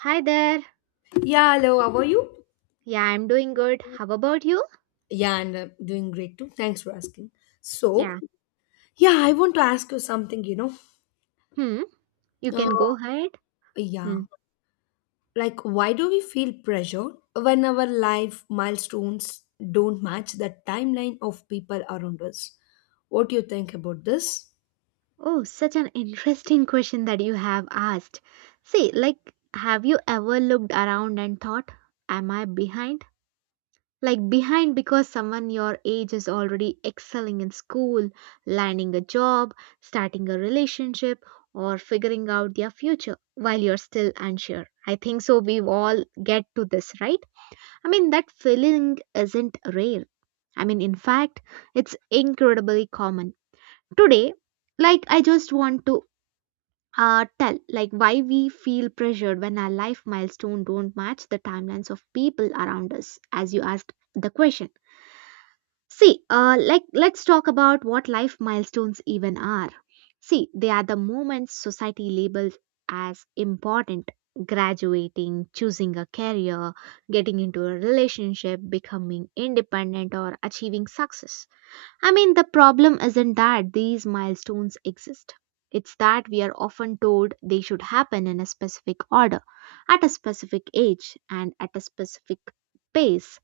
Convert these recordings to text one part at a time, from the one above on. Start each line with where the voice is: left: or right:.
right: Hi there.
left: Yeah, hello, how are you?
right: Yeah, I'm doing good. How about you?
left: Yeah, and I'm doing great too. Thanks for asking. So,
right: Yeah.
left: yeah, I want to ask you something,
right: Hmm. You
left: Uh,
right: can go ahead.
left: yeah,
right: Hmm.
left: like why do we feel pressure when our life milestones don't match the timeline of people around us? What do you think about this?
right: Oh, such an interesting question that you have asked. See, like, have you ever looked around and thought, am I behind? Like, behind because someone your age is already excelling in school, landing a job, starting a relationship, or figuring out their future while you're still unsure. I think so. We've all get to this, right? I mean, that feeling isn't rare. I mean, in fact, it's incredibly common. Today, like, I just want to tell like why we feel pressured when our life milestone don't match the timelines of people around us as you asked the question. See, like, let's talk about what life milestones even are. See, they are the moments society labels as important: graduating, choosing a career, getting into a relationship, becoming independent, or achieving success. I mean, the problem isn't that these milestones exist. It's that we are often told they should happen in a specific order, at a specific age, and at a specific pace.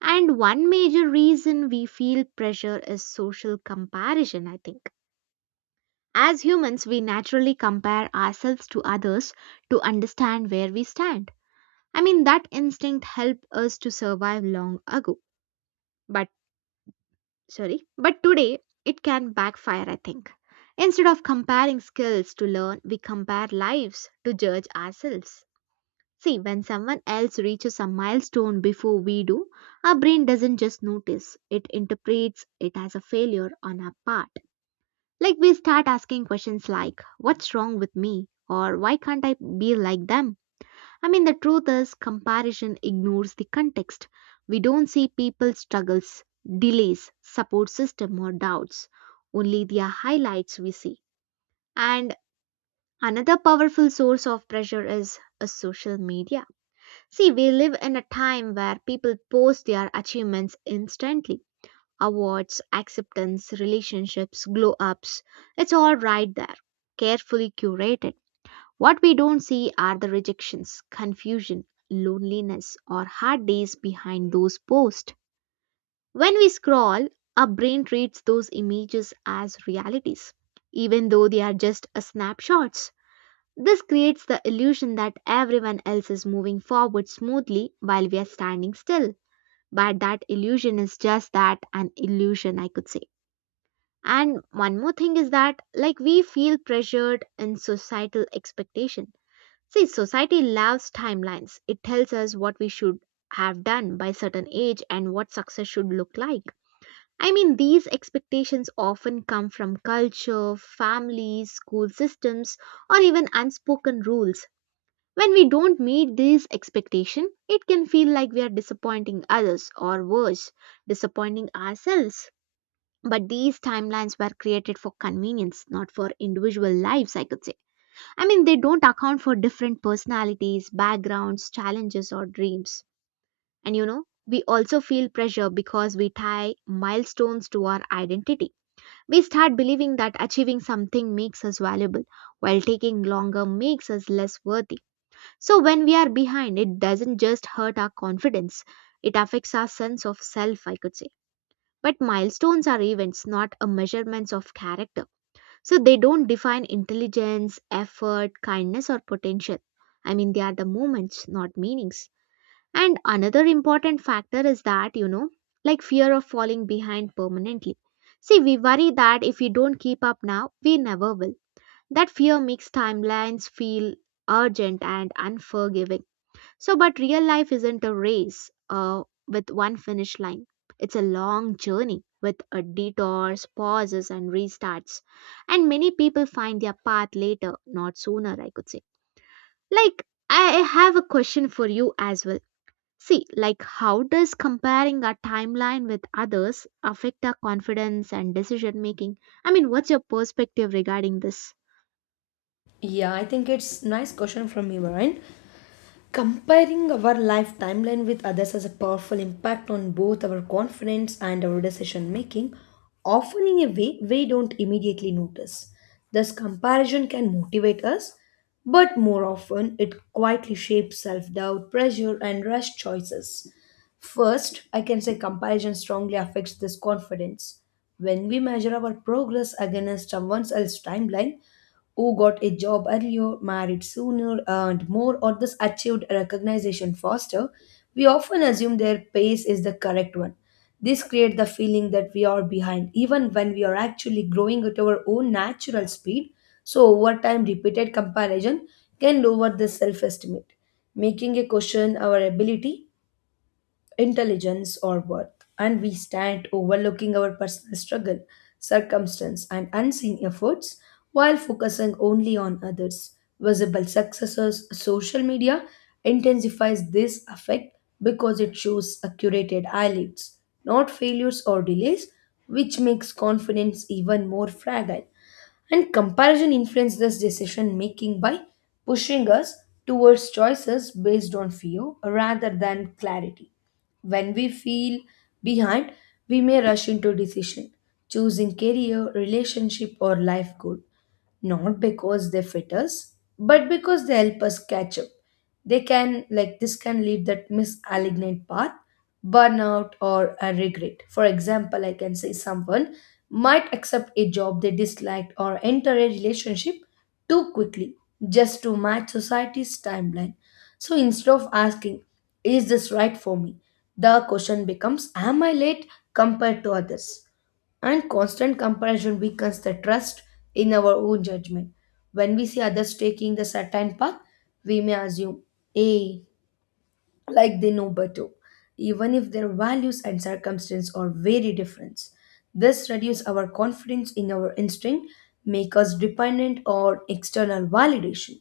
right: And one major reason we feel pressure is social comparison, I think. As humans, we naturally compare ourselves to others to understand where we stand. I mean, that instinct helped us to survive long ago. But sorry, but today it can backfire, I think. Instead of comparing skills to learn, we compare lives to judge ourselves. See, when someone else reaches a milestone before we do, our brain doesn't just notice, it interprets it as a failure on our part. Like, we start asking questions like what's wrong with me or why can't I be like them. I mean, the truth is, comparison ignores the context. We don't see people's struggles, delays, support system, or doubts. Only their highlights we see. And another powerful source of pressure is social media. See, we live in a time where people post their achievements instantly: awards, acceptance, relationships, glow ups. It's all right there, carefully curated. What we don't see are the rejections, confusion, loneliness, or hard days behind those posts. When we scroll, our brain treats those images as realities, even though they are just a snapshots. This creates the illusion that everyone else is moving forward smoothly while we are standing still. But that illusion is just that, an illusion, I could say. And one more thing is that, like, we feel pressured in societal expectation. See, society loves timelines. It tells us what we should have done by certain age and what success should look like. I mean, these expectations often come from culture, families, school systems, or even unspoken rules. When we don't meet these expectations, it can feel like we are disappointing others or, worse, disappointing ourselves. But these timelines were created for convenience, not for individual lives, I could say. I mean, they don't account for different personalities, backgrounds, challenges, or dreams. And you know, we also feel pressure because we tie milestones to our identity. We start believing that achieving something makes us valuable, while taking longer makes us less worthy. So, when we are behind, it doesn't just hurt our confidence, it affects our sense of self, I could say. But milestones are events, not a measurements of character. So they don't define intelligence, effort, kindness, or potential. I mean, they are the moments, not meanings. And another important factor is that, you know, like fear of falling behind permanently. See, we worry that if we don't keep up now, we never will. That fear makes timelines feel urgent and unforgiving. So, but real life isn't a race with one finish line. It's a long journey with detours, pauses, and restarts. And many people find their path later, not sooner, I could say. Like, I have a question for you as well. See, like, how does comparing our timeline with others affect our confidence and decision making? I mean, what's your perspective regarding this?
left: Yeah, I think it's nice question from you, Ryan. Comparing our life timeline with others has a powerful impact on both our confidence and our decision making, often in a way we don't immediately notice. Thus, comparison can motivate us, but more often it quietly shapes self doubt, pressure, and rash choices. First, I can say comparison strongly affects this confidence. When we measure our progress against someone else's timeline, who got a job earlier, married sooner, earned more, or thus achieved recognition faster, we often assume their pace is the correct one. This creates the feeling that we are behind, even when we are actually growing at our own natural speed. So, over time, repeated comparison can lower the self estimate, making a question our ability intelligence or worth, and we stand overlooking our personal struggle, circumstance, and unseen efforts while focusing only on others. Visible successes, social media intensifies this effect because it shows accurate highlights, not failures or delays, which makes confidence even more fragile. And comparison influences this decision making by pushing us towards choices based on fear rather than clarity. When we feel behind, we may rush into decision, choosing career, relationship, or life goal not because they fit us, but because they help us catch up. They can, like, this can lead that misaligned path, burnout, or a regret. For example, I can say someone might accept a job they disliked or enter a relationship too quickly just to match society's timeline. So instead of asking, is this right for me? The question becomes, am I late compared to others? And constant comparison weakens the trust in our own judgment. When we see others taking the certain path, we may assume, hey, like they know better, even if their values and circumstance are very different. This reduces our confidence in our instinct, make us dependent on external validation.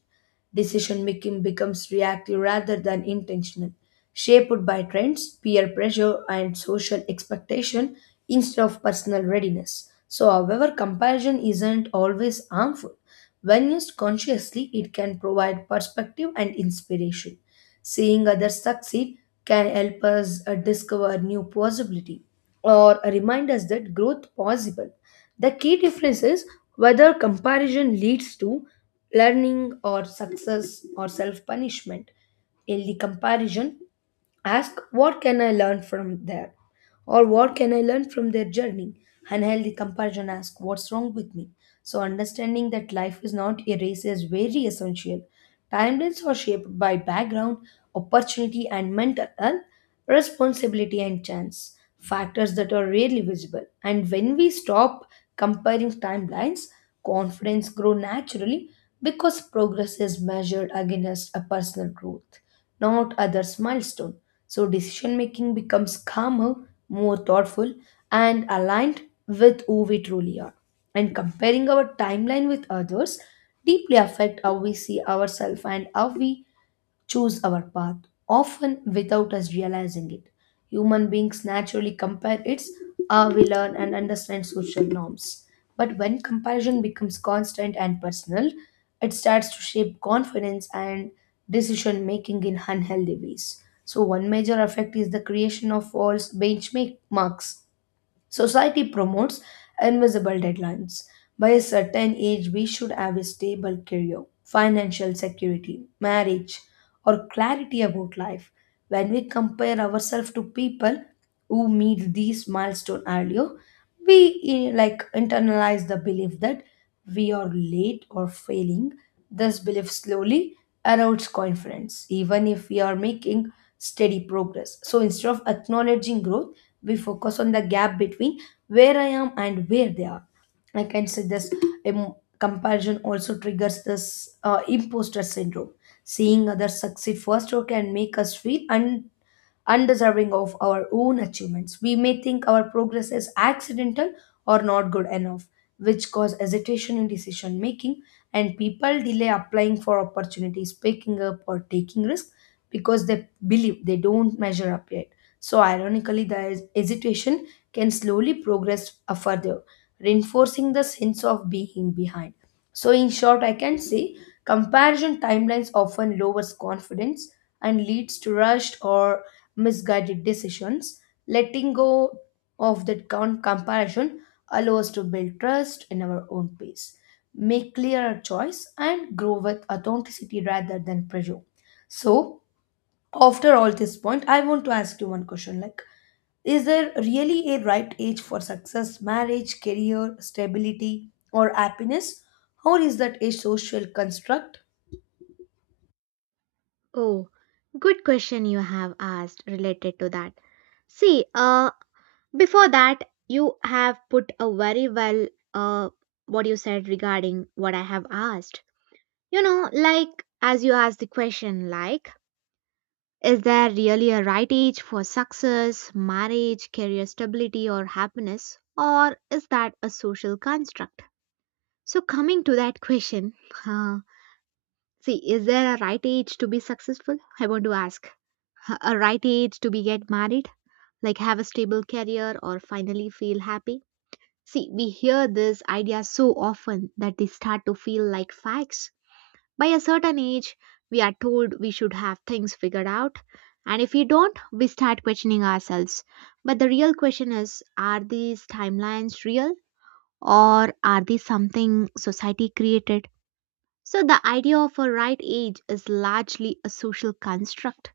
left: Decision making becomes reactive rather than intentional, shaped by trends, peer pressure, and social expectation instead of personal readiness. So, however, comparison isn't always harmful. When used consciously, it can provide perspective and inspiration. Seeing others succeed can help us discover new possibility or remind us that growth possible. The key difference is whether comparison leads to learning or success or self punishment. Healthy comparison ask what can I learn from there or what can I learn from their journey. Unhealthy comparison ask what's wrong with me. So understanding that life is not a race is very essential. Timelines are shaped by background, opportunity and mental health, responsibility and chance, factors that are rarely visible. And when we stop comparing timelines, confidence grows naturally because progress is measured against a personal growth not others' milestone. So decision making becomes calmer, more thoughtful, and aligned with who we truly are. And comparing our timeline with others deeply affect how we see ourselves and how we choose our path, often without us realizing it. Human beings naturally compare its how we learn and understand social norms. But when comparison becomes constant and personal, it starts to shape confidence and decision making in unhealthy ways. So, one major effect is the creation of false benchmark marks. Society promotes invisible deadlines. By a certain age, we should have a stable career, financial security, marriage, or clarity about life. When we compare ourselves to people who meet these milestones earlier, we internalize the belief that we are late or failing. This belief slowly erodes confidence, even if we are making steady progress. So instead of acknowledging growth, we focus on the gap between where I am and where they are. I can say this comparison also triggers this imposter syndrome. Seeing others succeed faster can make us feel unreachable undeserving of our own achievements. We may think our progress is accidental or not good enough, which cause hesitation in decision making, and people delay applying for opportunities, picking up or taking risks because they believe they don't measure up yet. So ironically, the hesitation can slowly progress further, reinforcing the sense of being behind. So in short, I can say comparison timelines often lowers confidence and leads to rushed or misguided decisions. Letting go of comparison allows to build trust in our own pace, make clearer choice, and grow with authenticity rather than pressure. So, after all this point, I want to ask you one question: like, is there really a right age for success, marriage, career, stability, or happiness, or is that a social construct?
right: Oh, good question you have asked related to that. See, before that, you have put a very well uh, what you said regarding what I have asked. You know, like, as you asked the question, like, is there really a right age for success, marriage, career stability, or happiness, or is that a social construct? So, coming to that question, uh, see, is there a right age to be successful? I want to ask a right age to be get married, like have a stable career or finally feel happy. See, we hear this idea so often that they start to feel like facts. By a certain age, we are told we should have things figured out, and if we don't, we start questioning ourselves. But the real question is, are these timelines real or are these something society created? So, the idea of a right age is largely a social construct.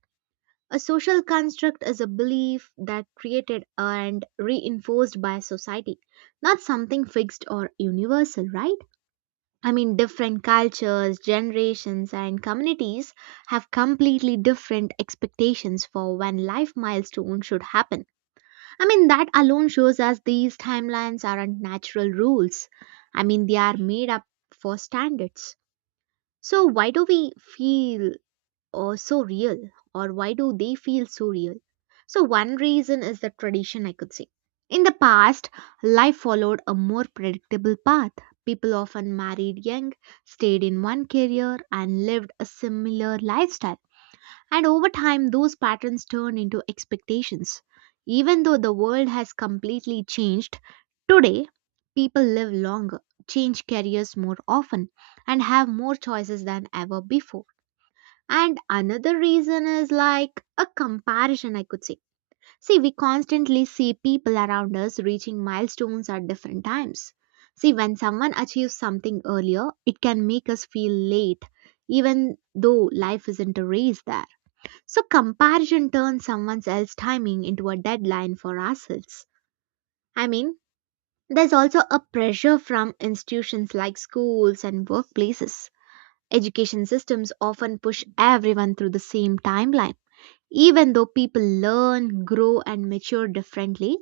right: A social construct is a belief that created and reinforced by society, not something fixed or universal, right? I mean, different cultures, generations, and communities have completely different expectations for when life milestones should happen. I mean, that alone shows us these timelines aren't natural rules. I mean, they are made up for standards. So, why do we feel so real, or why do they feel so real? So, one reason is the tradition, I could say. In the past, life followed a more predictable path. People often married young, stayed in one career, and lived a similar lifestyle. And over time, those patterns turn into expectations. Even though the world has completely changed, today people live longer, change careers more often, and have more choices than ever before. And another reason is like a comparison, I could say. See, we constantly see people around us reaching milestones at different times. See, when someone achieves something earlier, it can make us feel late, even though life isn't a race there. So, comparison turns someone else's timing into a deadline for ourselves. I mean, there's also a pressure from institutions like schools and workplaces. Education systems often push everyone through the same timeline, even though people learn, grow, and mature differently,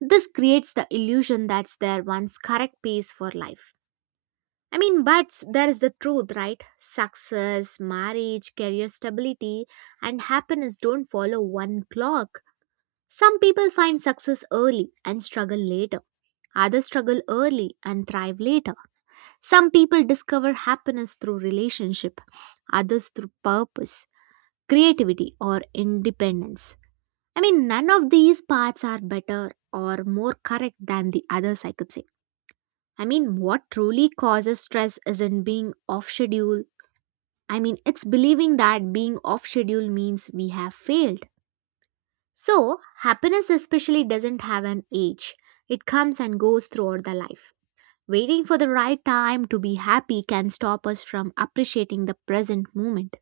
right: this creates the illusion that's their one's correct pace for life. I mean, but there is the truth, right? Success, marriage, career stability, and happiness don't follow one clock. Some people find success early and struggle later. Others struggle early and thrive later. Some people discover happiness through relationship, others through purpose, creativity, or independence. I mean, none of these paths are better or more correct than the others, I could say. I mean, what truly causes stress isn't being off schedule. I mean, it's believing that being off schedule means we have failed. So, happiness especially doesn't have an age, it comes and goes throughout the life. Waiting for the right time to be happy can stop us from appreciating the present moment.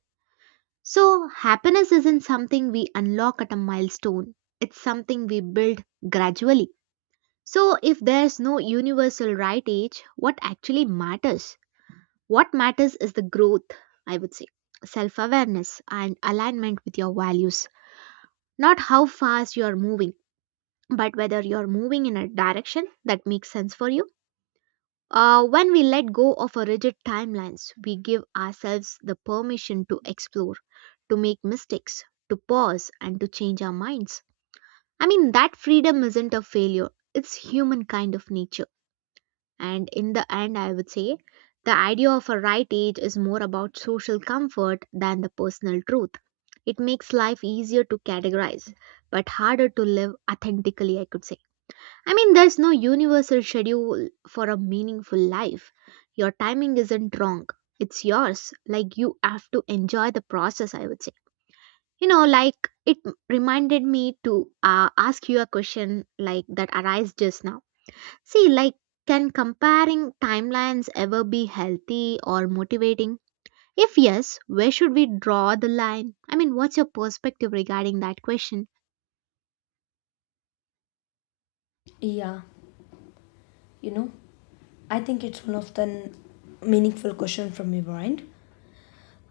right: So, happiness isn't something we unlock at a milestone, it's something we build gradually. So, if there's no universal right age, what actually matters? What matters is the growth, I would say, self awareness and alignment with your values, not how fast you are moving, but whether you're moving in a direction that makes sense for you. When we let go of our rigid timelines, we give ourselves the permission to explore, to make mistakes, to pause, and to change our minds. I mean, that freedom isn't a failure, it's human kind of nature. And in the end, I would say the idea of a right age is more about social comfort than the personal truth. It makes life easier to categorize, but harder to live authentically, I could say. I mean, there's no universal schedule for a meaningful life. Your timing isn't wrong, it's yours. Like, you have to enjoy the process, I would say. You know, like it reminded me to ask you a question like that arise just now. See, like, can comparing timelines ever be healthy or motivating? If yes, where should we draw the line? I mean, what's your perspective regarding that question?
left: Yeah, you know, I think it's one of the meaningful question from your mind.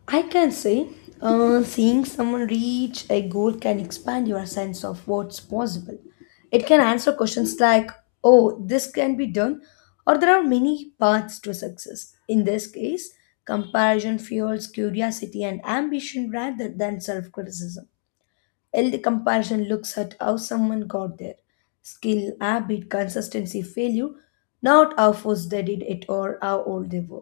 left: I can say seeing someone reach a goal can expand your sense of what's possible. It can answer questions like, oh, this can be done, or there are many paths to success. In this case, comparison fuels curiosity and ambition rather than self criticism. Healthy comparison looks at how someone got there skill, habit, consistency, failure, not how fast they did it or how old they were.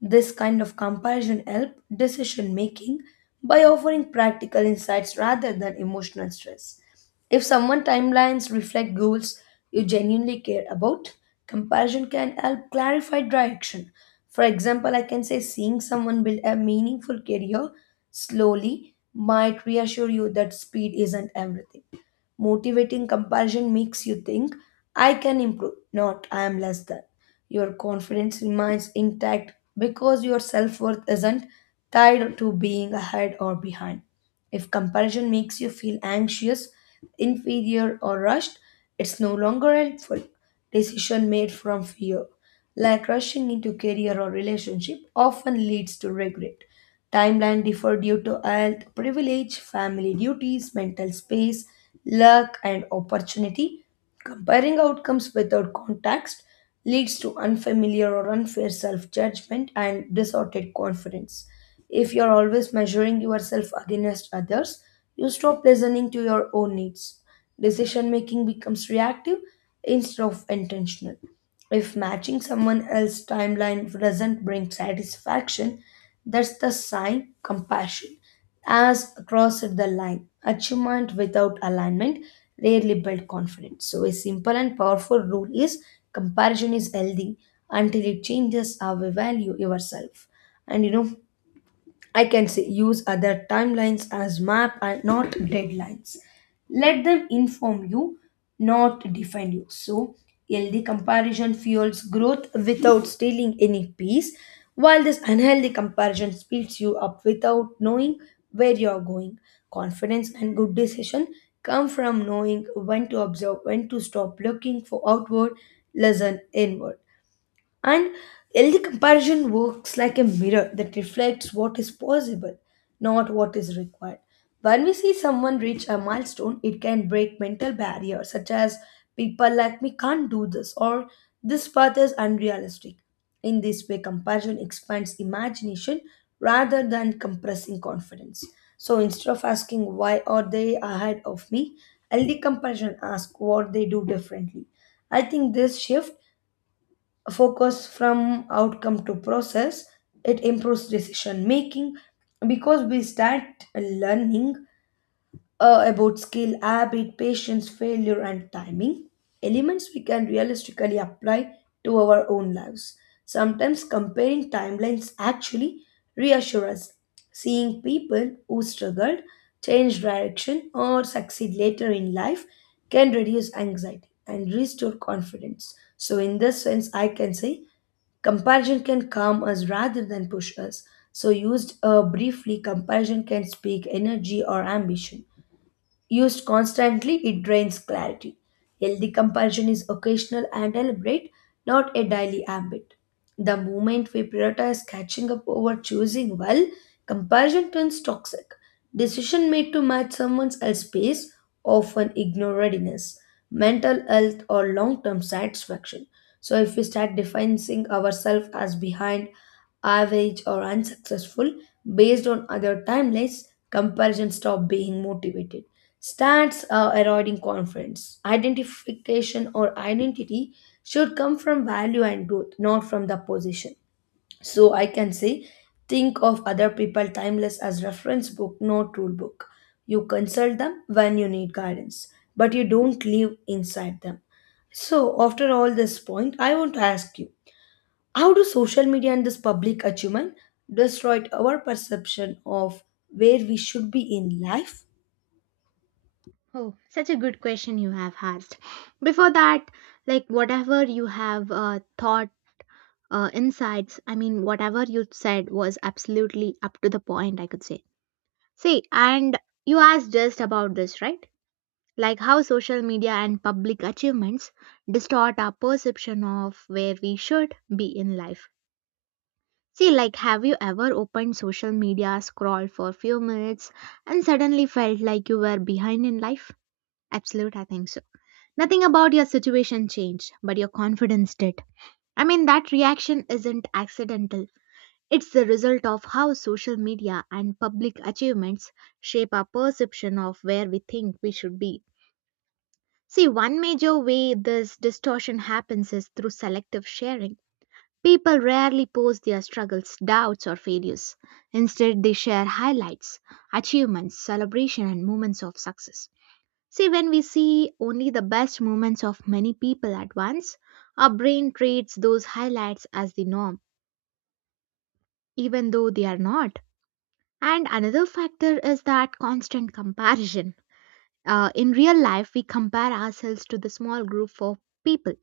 left: This kind of comparison helps decision making by offering practical insights rather than emotional stress. If someone timelines reflect goals you genuinely care about, comparison can help clarify direction. For example, I can say seeing someone build a meaningful career slowly might reassure you that speed isn't everything. Motivating comparison makes you think, I can improve, not I am less than. Your confidence remains intact because your self worth isn't tied to being ahead or behind. If comparison makes you feel anxious, inferior, or rushed, it's no longer helpful. Decision made from fear, like rushing into career or relationship, often leads to regret. Timeline differ due to health, privilege, family duties, mental space, luck, and opportunity. Comparing outcomes without context leads to unfamiliar or unfair self judgment and distorted confidence. If you're always measuring yourself against others, you stop listening to your own needs. Decision making becomes reactive instead of intentional. If matching someone else's timeline doesn't bring satisfaction, that's the sign compassion as crossed the line. Achievement without alignment rarely build confidence. So a simple and powerful rule is comparison is healthy until it changes how we value yourself. And you know, I can say use other timelines as map and not deadlines. Let them inform you, not define you. So, healthy comparison fuels growth without stealing any peace, while this unhealthy comparison speeds you up without knowing where you are going. Confidence and good decision come from knowing when to observe, when to stop looking for outward, listen inward. And healthy comparison works like a mirror that reflects what is possible, not what is required. When we see someone reach a milestone, it can break mental barriers such as people like me can't do this or this path is unrealistic. In this way, comparison expands imagination rather than compressing confidence. So instead of asking why are they ahead of me, healthy comparison asks what they do differently. I think this shift focus from outcome to process it improves decision making because we start learning about skill, habit, patience, failure, and timing, elements we can realistically apply to our own lives. Sometimes comparing timelines actually reassures us. Seeing people who struggled, change direction, or succeed later in life can reduce anxiety and restore confidence. So, in this sense, I can say comparison can calm us rather than push us. So, used briefly, comparison can speak energy or ambition. Used constantly, it drains clarity. Healthy compulsion is occasional and deliberate, not a daily habit. The moment we prioritize catching up over choosing well, compulsion turns toxic. Decision made to match someone else's pace often ignore readiness, mental health, or long-term satisfaction. So if we start defining ourselves as behind, average, or unsuccessful based on other timelines, comparison stop being motivated. Stats are eroding confidence. Identification or identity should come from value and growth, not from the position. So I can say, think of other people timeless as reference book, not rule book. You consult them when you need guidance, but you don't live inside them. So after all this point, I want to ask you, how do social media and this public achievement destroy our perception of where we should be in life?
right: Oh, such a good question you have asked. Before that, like, whatever you have thought, insights, I mean, whatever you said was absolutely up to the point, I could say. See, and you asked just about this, right? Like, how social media and public achievements distort our perception of where we should be in life. See, like, have you ever opened social media, scrolled for a few minutes, and suddenly felt like you were behind in life? Absolute, I think so. Nothing about your situation changed, but your confidence did. I mean, that reaction isn't accidental. It's the result of how social media and public achievements shape our perception of where we think we should be. See, one major way this distortion happens is through selective sharing. People rarely post their struggles, doubts, or failures. Instead, they share highlights, achievements, celebration, and moments of success. See, when we see only the best moments of many people at once, our brain treats those highlights as the norm, even though they are not. And another factor is that constant comparison. In real life, we compare ourselves to the small group of people.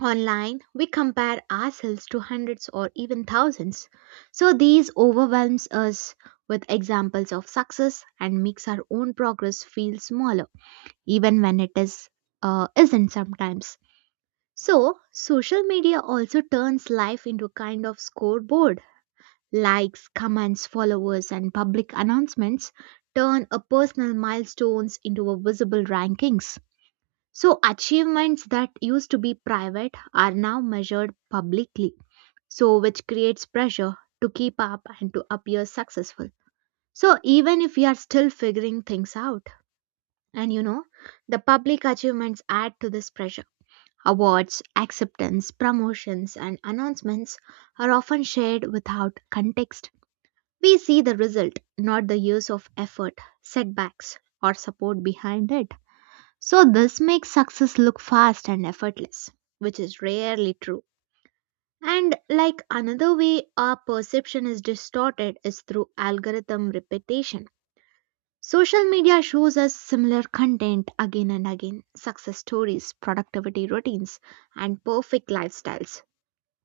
right: Online, we compare ourselves to hundreds or even thousands. So these overwhelms us with examples of success and makes our own progress feel smaller, even when it is isn't sometimes. So social media also turns life into a kind of scoreboard. Likes, comments, followers, and public announcements turn a personal milestones into a visible rankings. So, achievements that used to be private are now measured publicly, so which creates pressure to keep up and to appear successful. So, even if we are still figuring things out, and the public achievements add to this pressure. Awards, acceptance, promotions, and announcements are often shared without context. We see the result, not the years of effort, setbacks, or support behind it. So, this makes success look fast and effortless, which is rarely true. And like another way our perception is distorted is through algorithm repetition. Social media shows us similar content again and again, success stories, productivity routines, and perfect lifestyles.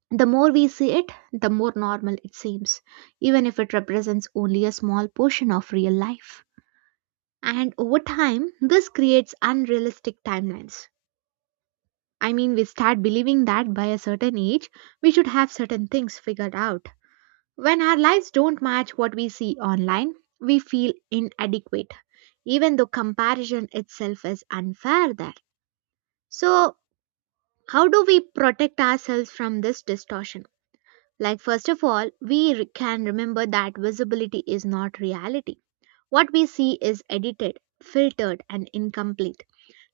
right: The more we see it, the more normal it seems, even if it represents only a small portion of real life. And over time, this creates unrealistic timelines. I mean, we start believing that by a certain age, we should have certain things figured out. When our lives don't match what we see online, we feel inadequate, even though comparison itself is unfair there. So, how do we protect ourselves from this distortion? Like, first of all, can remember that visibility is not reality. What we see is edited, filtered, and incomplete.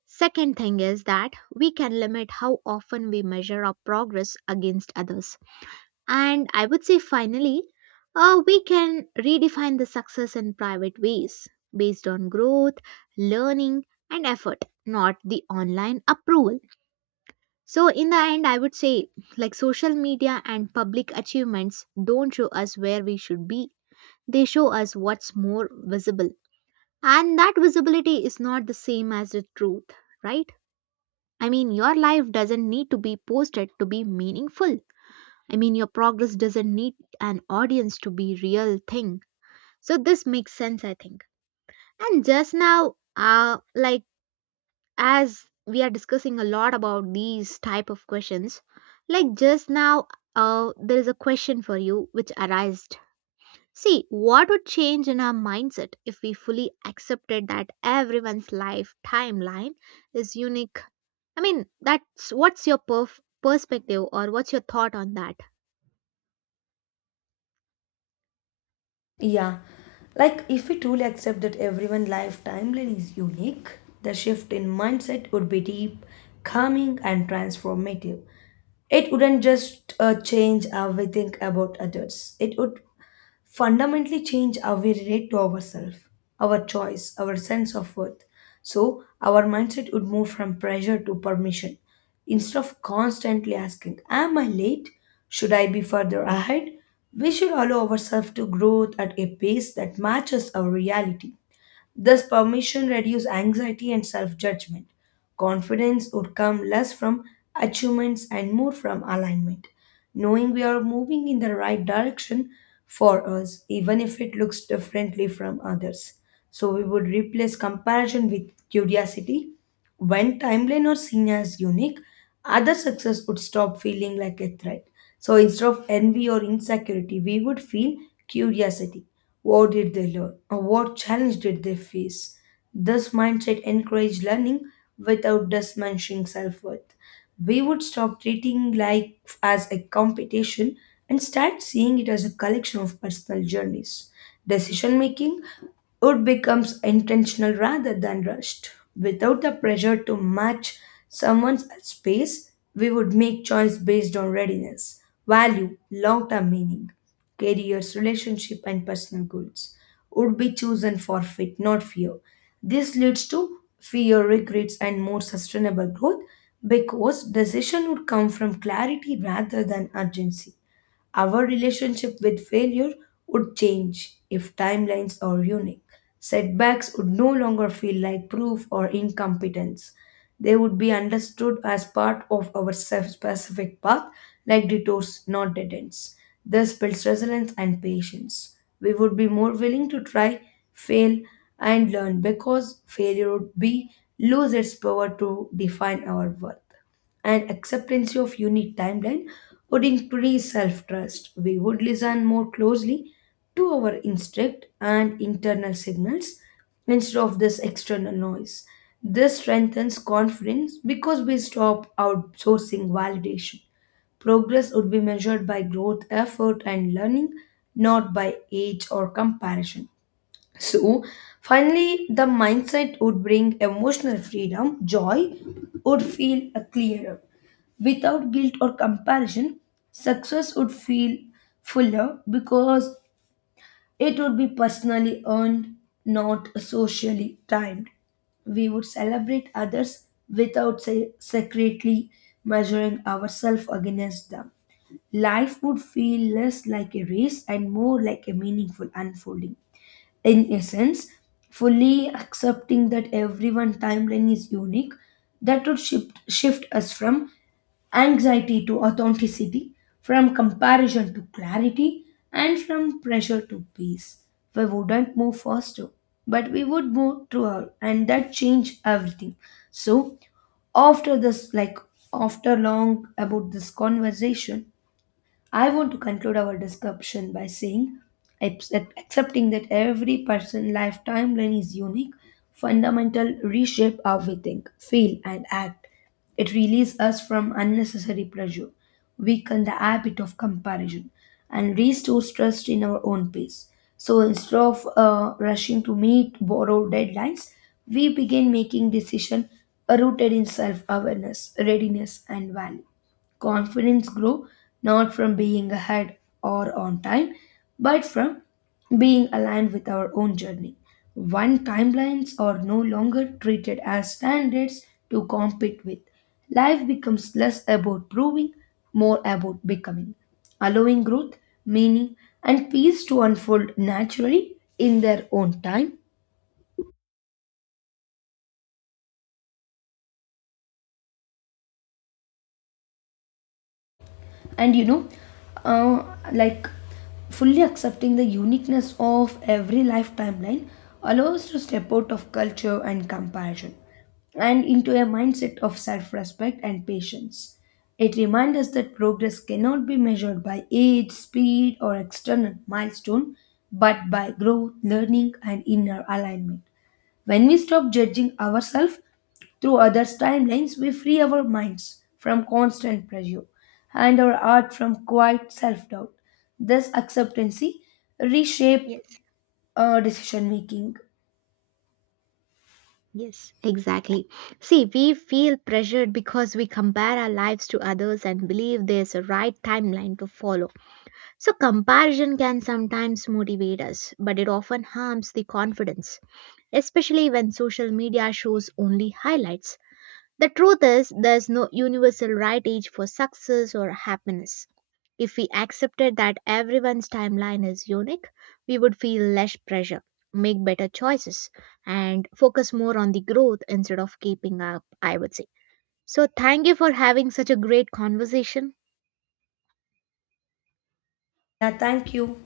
right: Second thing is that we can limit how often we measure our progress against others. And I would say finally, we can redefine the success in private ways based on growth, learning, and effort, not the online approval. So, in the end, I would say like social media and public achievements don't show us where we should be, they show us what's more visible. And that visibility is not the same as the truth, right? I mean, your life doesn't need to be posted to be meaningful. I mean, your progress doesn't need an audience to be real thing. So this makes sense, I think. And just now, like as we are discussing a lot about these type of questions, like just now, there is a question for you which arised. See, what would change in our mindset if we fully accepted that everyone's life timeline is unique? I mean, that's what's your perspective or what's your thought on that?
left: Yeah. Like, if we truly accept that everyone's life timeline is unique, the shift in mindset would be deep, calming, and transformative. It wouldn't just change how we think about others, it would fundamentally change how we relate to ourselves, our choice, our sense of worth. So, our mindset would move from pressure to permission instead of constantly asking, am I late? Should I be further ahead? We should allow ourselves to grow at a pace that matches our reality. This permission reduced anxiety and self judgment. Confidence would come less from achievements and more from alignment, knowing we are moving in the right direction for us, even if it looks differently from others. So we would replace comparison with curiosity. When timeline are seen as unique, other success would stop feeling like a threat. So instead of envy or insecurity, we would feel curiosity. What did they learn? Or what challenge did they face? This mindset encouraged learning without diminishing self worth. We would stop treating life as a competition and start seeing it as a collection of personal journeys. Decision making it becomes intentional rather than rushed. Without the pressure to match someone's space, we would make choice based on readiness, value, long-term meaning, careers, relationship, and personal goals. Would be chosen for fit, not fear. This leads to fear, regrets, and more sustainable growth because decision would come from clarity rather than urgency. Our relationship with failure would change if timelines are unique. Setbacks would no longer feel like proof or incompetence. They would be understood as part of our self specific path, like detours, not dead ends. This builds resilience and patience. We would be more willing to try, fail, and learn because failure would be lose its power to define our worth and acceptance of unique timeline would increase self-trust. We would listen more closely to our instinct and internal signals instead of this external noise. This strengthens confidence because we stop outsourcing validation. Progress would be measured by growth, effort, and learning, not by age or comparison. So, finally, the mindset would bring emotional freedom, joy would feel clearer. Without guilt or comparison, success would feel fuller because it would be personally earned, not socially timed. We would celebrate others without secretly measuring ourselves against them. Life would feel less like a race and more like a meaningful unfolding. In essence, fully accepting that everyone's timeline is unique, that would shift us from anxiety to authenticity, from comparison to clarity, and from pressure to peace. We wouldn't move faster, but we would move through, and that changed everything. So, after this, like after long about this conversation, I want to conclude our discussion by saying accepting that every person's life timeline is unique, fundamental reshape how we think, feel, and act. It releases us from unnecessary pressure, weaken the habit of comparison, and restores trust in our own pace. So instead of rushing to meet borrowed deadlines, we begin making decisions rooted in self awareness, readiness, and value. Confidence grow not from being ahead or on time, but from being aligned with our own journey. One timelines are no longer treated as standards to compete with. Life becomes less about proving, more about becoming, allowing growth, meaning, and peace to unfold naturally in their own time. And you know uh, like fully accepting the uniqueness of every life timeline allows us to step out of culture and comparison and into a mindset of self respect and patience. It reminds us that progress cannot be measured by age, speed, or external milestone, but by growth, learning, and inner alignment. When we stop judging ourselves through others' timelines, we free our minds from constant pressure and our art from quiet self doubt. This acceptancy reshape
right: Yes,
left: decision making.
right: yes, exactly. See, we feel pressured because we compare our lives to others and believe there's a right timeline to follow. So, comparison can sometimes motivate us, but it often harms the confidence, especially when social media shows only highlights. The truth is, there's no universal right age for success or happiness. If we accepted that everyone's timeline is unique, we would feel less pressure, make better choices, and focus more on the growth instead of keeping up, I would say. So, thank you for having such a great conversation.
left: Yeah, thank you.